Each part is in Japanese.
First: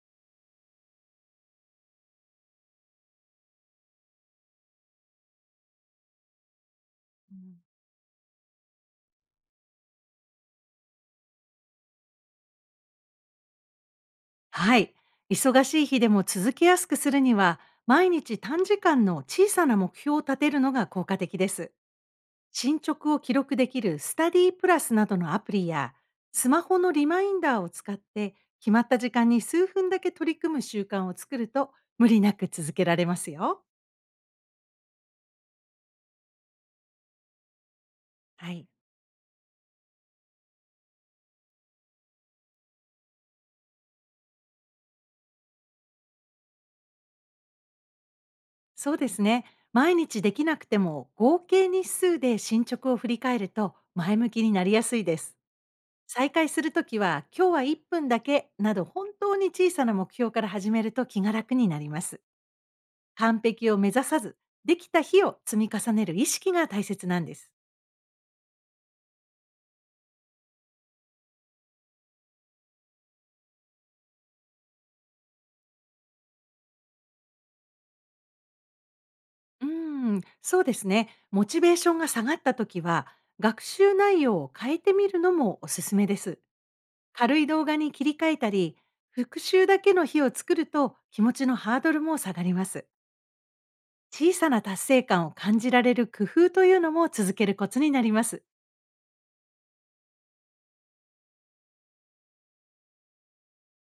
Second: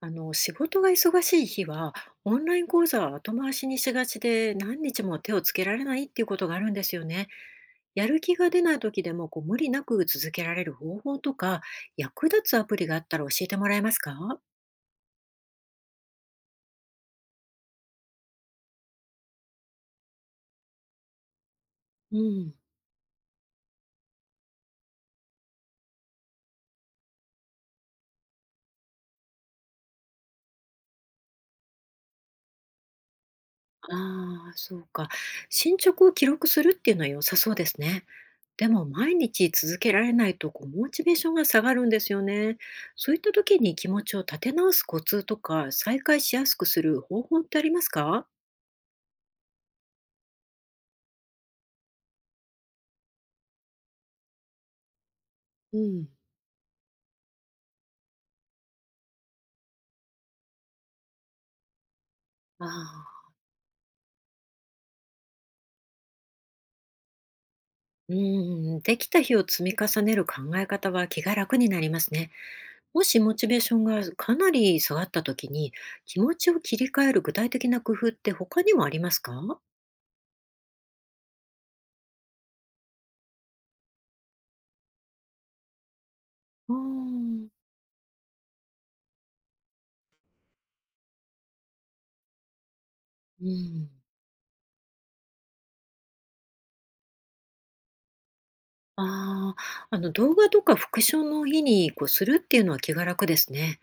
仕事が忙しい日は、オンライン講座は後回しにしがちで、何日も手をつけられないっていうことがあるんですよね。やる気が出ない時でも、無理なく続けられる方法とか、役立つアプリがあったら教えてもらえますか？はい。忙しい日でも続けやすくするには、毎日短時間の小さな目標を立てるのが効果的です。うん。進捗を記録できるスタディプラスなどのアプリや、スマホのリマインダーを使って、決まった時間に数分だけ取り組む習慣を作ると、無理なく続けられますよ。ああ、そうか。進捗を記録するっていうのは良さそうですね。はい。でも、毎日続けられないと、モチベーションが下がるんですよね。そういった時に気持ちを立て直すコツとか、再開しやすくする方法ってありますか？そうですね。毎日できなくても、合計日数で進捗を振り返ると、前向きになりやすいです。うん。再開するときは、今日は1分だけなど本当に小さな目標から始めると気が楽になります。ああ。完璧を目指さず、できた日を積み重ねる意識が大切なんです。うん、できた日を積み重ねる考え方は気が楽になりますね。もしモチベーションがかなり下がった時に、気持ちを切り替える具体的な工夫って他にもありますか？うーん、そうですね。モチベーションが下がったときは、学習内容を変えてみるのもおすすめです。あ軽ー。い動画に切り替えたり、復習だけの日を作ると気持ちのハードルも下がります。うん。小さな達成感を感じられる工夫というのも続けるコツになります。ああ、あの動画とか復唱の日にこうするっていうのは気が楽ですね。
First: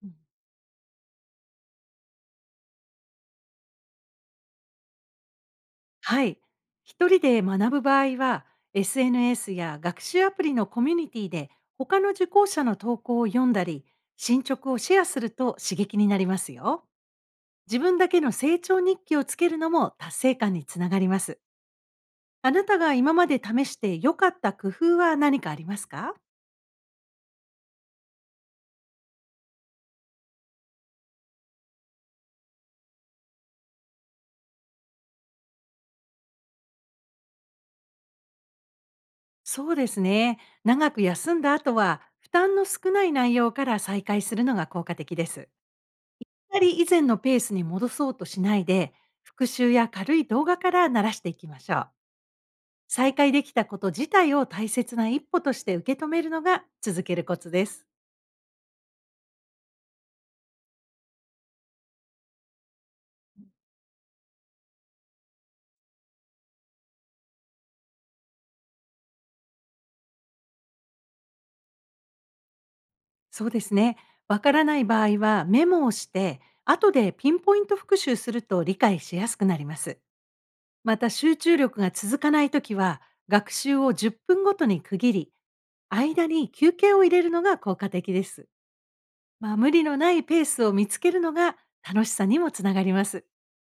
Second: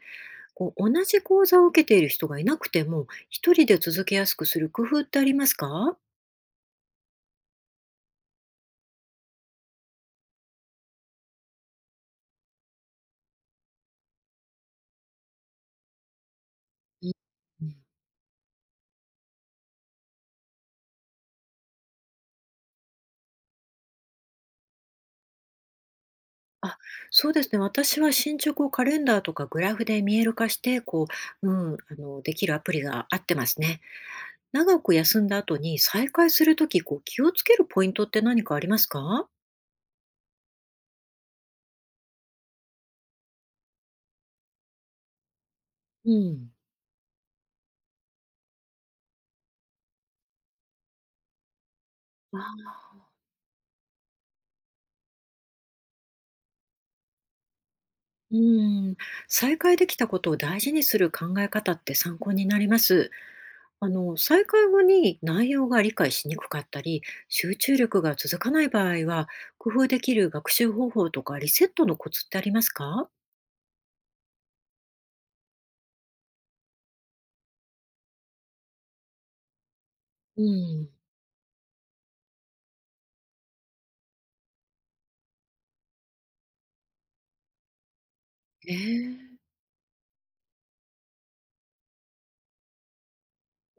同じ講座を受けている人がいなくても、一人で続けやすくする工夫ってありますか？はい。一人で学ぶ場合は、SNS や学習アプリのコミュニティで他の受講者の投稿を読んだり、進捗をシェアすると刺激になりますよ。うん。自分だけの成長日記をつけるのも達成感につながります。あなたが今まで試して良かった工夫は何かありますか？あ、そうですね。私は進捗をカレンダーとかグラフで見える化して、うん、できるアプリが合ってますね。長く休んだ後に再開するとき、気をつけるポイントって何かありますか？そうですね。長く休んだ後は、負担の少ない内容から再開するのが効果的です。うん。あまり以前のペースに戻そうとしないで、復習や軽い動画から慣らしていきましょう。あ、再開できたこと自体を大切な一歩として受け止めるのが続けるコツです。うん。再開できたことを大事にする考え方って参考になります。再開後に内容が理解しにくかったり、集中力が続かない場合は、工夫できる学習方法とかリセットのコツってありますか？そうですね。わからない場合はメモをして、後でピンポイント復習すると理解しやすくなります。うん。また集中力が続かないときは、学習を10分ごとに区切り、間に休憩を入れるのが効果的です。ええ。まあ、無理のないペースを見つけるのが楽しさにもつながります。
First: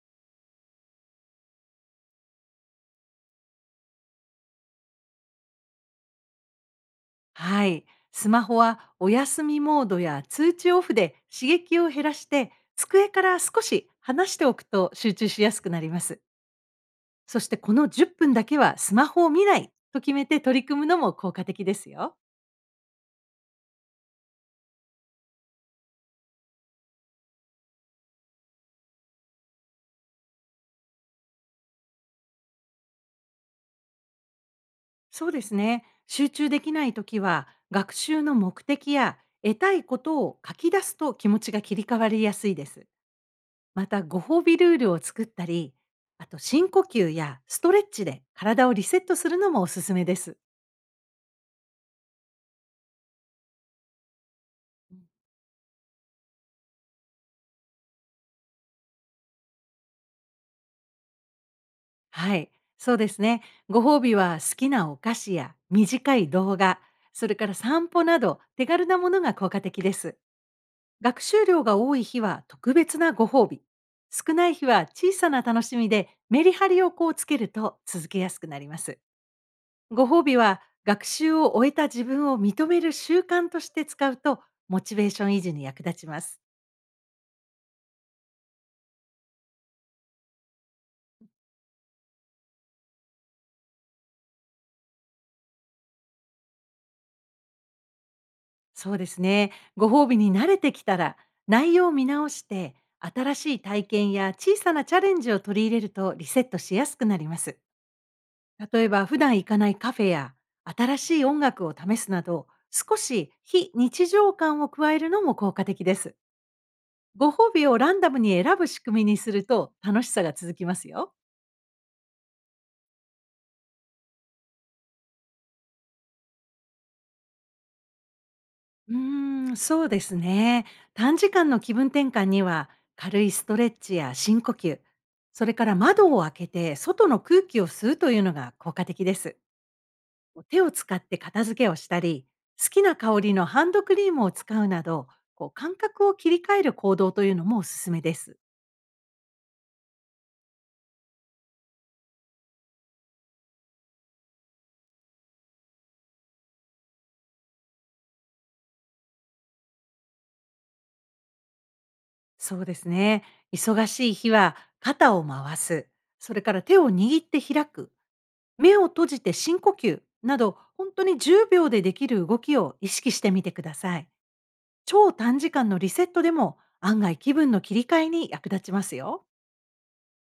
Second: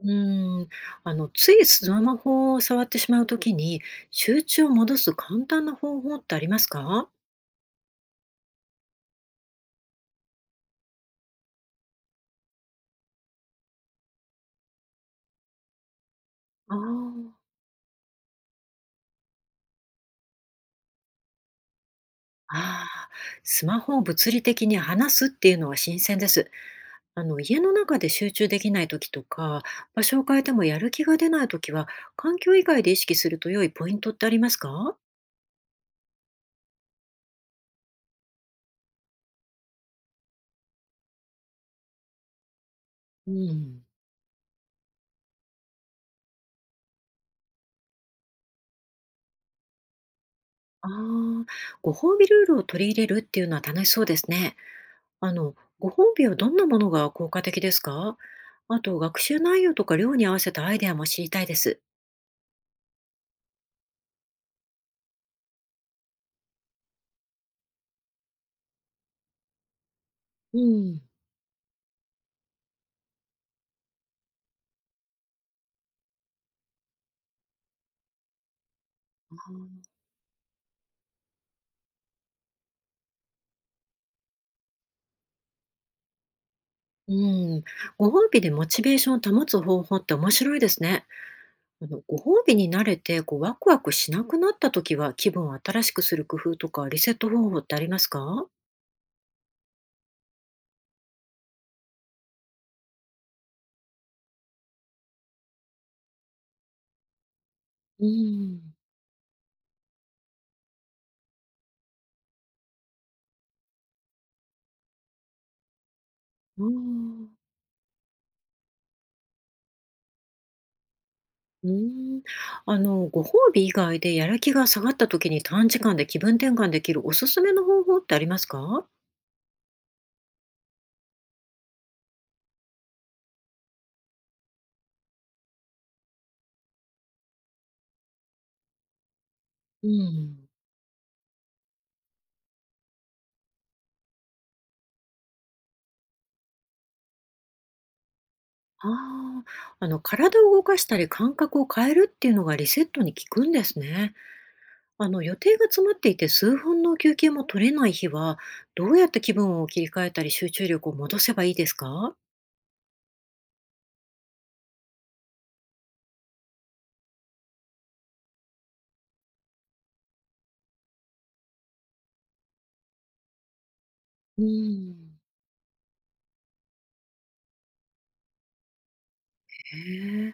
うーん、ついスマホを触ってしまうときに、集中を戻す簡単な方法ってありますか？はい。スマホはお休みモードや通知オフで刺激を減らして、机から少し離しておくと集中しやすくなります。あー、あそしー。てこの10分だけはスマホを見ないと決めて取り組むのも効果的ですよ。あ、スマホを物理的に離すっていうのは新鮮です。家の中で集中できないときとか、場所を変えてもやる気が出ないときは、環境以外で意識すると良いポイントってありますか？そうですね。集中できないときは、学習の目的や得たいことを書き出すと気持ちが切り替わりやすいです。うん。また、ご褒美ルールを作ったり、あと深呼吸やストレッチで体をリセットするのもおすすめです。ああ、ご褒美ルールを取り入れるっていうのは楽しそうですね。ご褒美はどんなものが効果的ですか？あと、学習内容とか量に合わせたアイデアも知りたいです。はい、そうですね。ご褒美は好きなお菓子や短い動画、それから散歩など手軽なものが効果的です。うん。学習量が多い日は特別なご褒美、少ない日は小さな楽しみでメリハリをこうつけると続けやすくなります。ご褒美は学習を終えた自分を認める習慣として使うとモチベーション維持に役立ちます。うん、ご褒美でモチベーションを保つ方法って面白いですね。ご褒美に慣れてワクワクしなくなった時は気分を新しくする工夫とかリセット方法ってありますか？そうですね。ご褒美に慣れてきたら、内容を見直して、新しい体験や小さなチャレンジを取り入れるとリセットしやすくなります。うん。例えば、普段行かないカフェや、新しい音楽を試すなど、少し非日常感を加えるのも効果的です。うーん。ご褒美をランダムに選ぶ仕組みにすると楽しさが続きますよ。うん。ご褒美以外でやる気が下がった時に短時間で気分転換できるおすすめの方法ってありますか？うーん、そうですね。短時間の気分転換には、軽いストレッチや深呼吸、それから窓を開けて外の空気を吸うというのが効果的です。うん。手を使って片付けをしたり、好きな香りのハンドクリームを使うなど、こう感覚を切り替える行動というのもおすすめです。ああ、体を動かしたり感覚を変えるっていうのがリセットに効くんですね。予定が詰まっていて数分の休憩も取れない日は、どうやって気分を切り替えたり集中力を戻せばいいですか？そうですね。忙しい日は肩を回す、それから手を握って開く、目を閉じて深呼吸など、本当に10秒でできる動きを意識してみてください。うー超ん。短時間のリセットでも案外気分の切り替えに役立ちますよ。へえ、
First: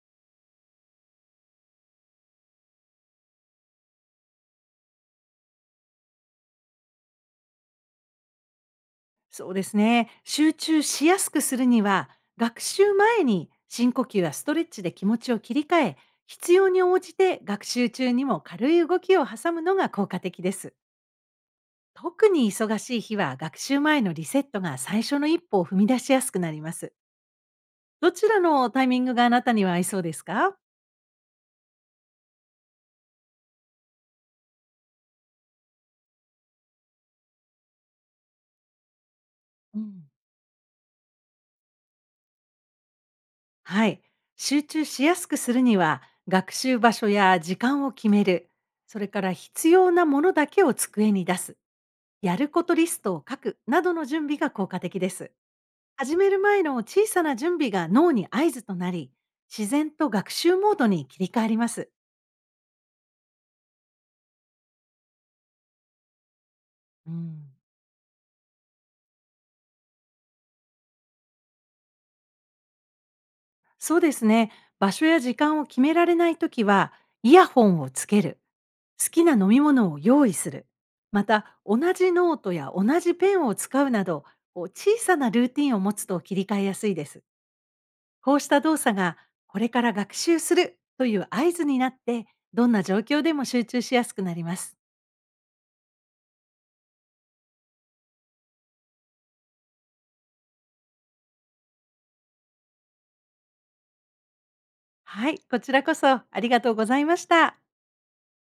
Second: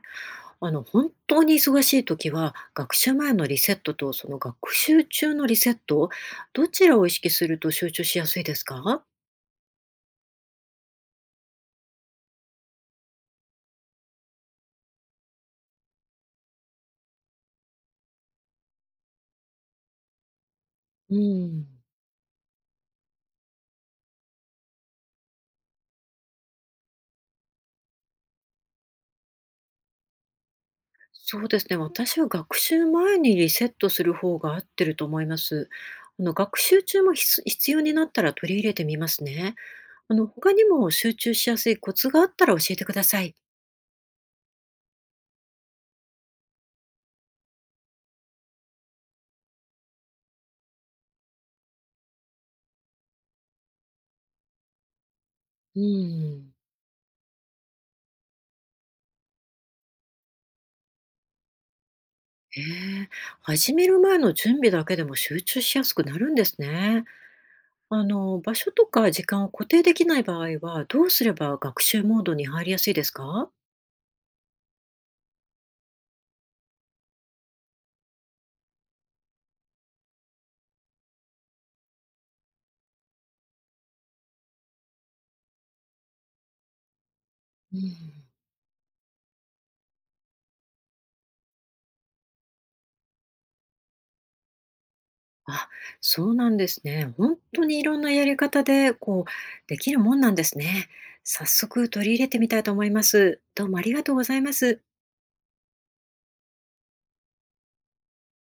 本当に忙しい時は、学習前のリセットとその学習中のリセット、どちらを意識すると集中しやすいですか？そうですね。集中しやすくするには、学習前に深呼吸やストレッチで気持ちを切り替え、必要に応じて学習中にも軽い動きを挟むのが効果的です。うん。特に忙しい日は学習前のリセットが最初の一歩を踏み出しやすくなります。どちらのタイミングがあなたには合いそうですか？そうですね、私は学習前にリセットする方が合ってると思います。学習中も必要になったら取り入れてみますね。うん。他にも集中しやすいコツがあったら教えてください。はい。集中しやすくするには、学習場所や時間を決める、それから必要なものだけを机に出す、やることリストを書くなどの準備が効果的です。う始めるん。前の小さな準備が脳に合図となり、自然と学習モードに切り替わります。ええ、始める前の準備だけでも集中しやすくなるんですね。うん。場所とか時間を固定できない場合はどうすれば学習モードに入りやすいですか？そうですね。場所や時間を決められないときは、イヤホンをつける。好きな飲み物を用意する、また同じノートや同じペンを使うなど、こう小さなルーティンを持つと切り替えやすいです。うん。こうした動作がこれから学習するという合図になって、どんな状況でも集中しやすくなります。あ、そうなんですね。本当にいろんなやり方で、できるもんなんですね。早速取り入れてみたいと思います。どうもありがとうございます。はい、こちらこそありがとうございました。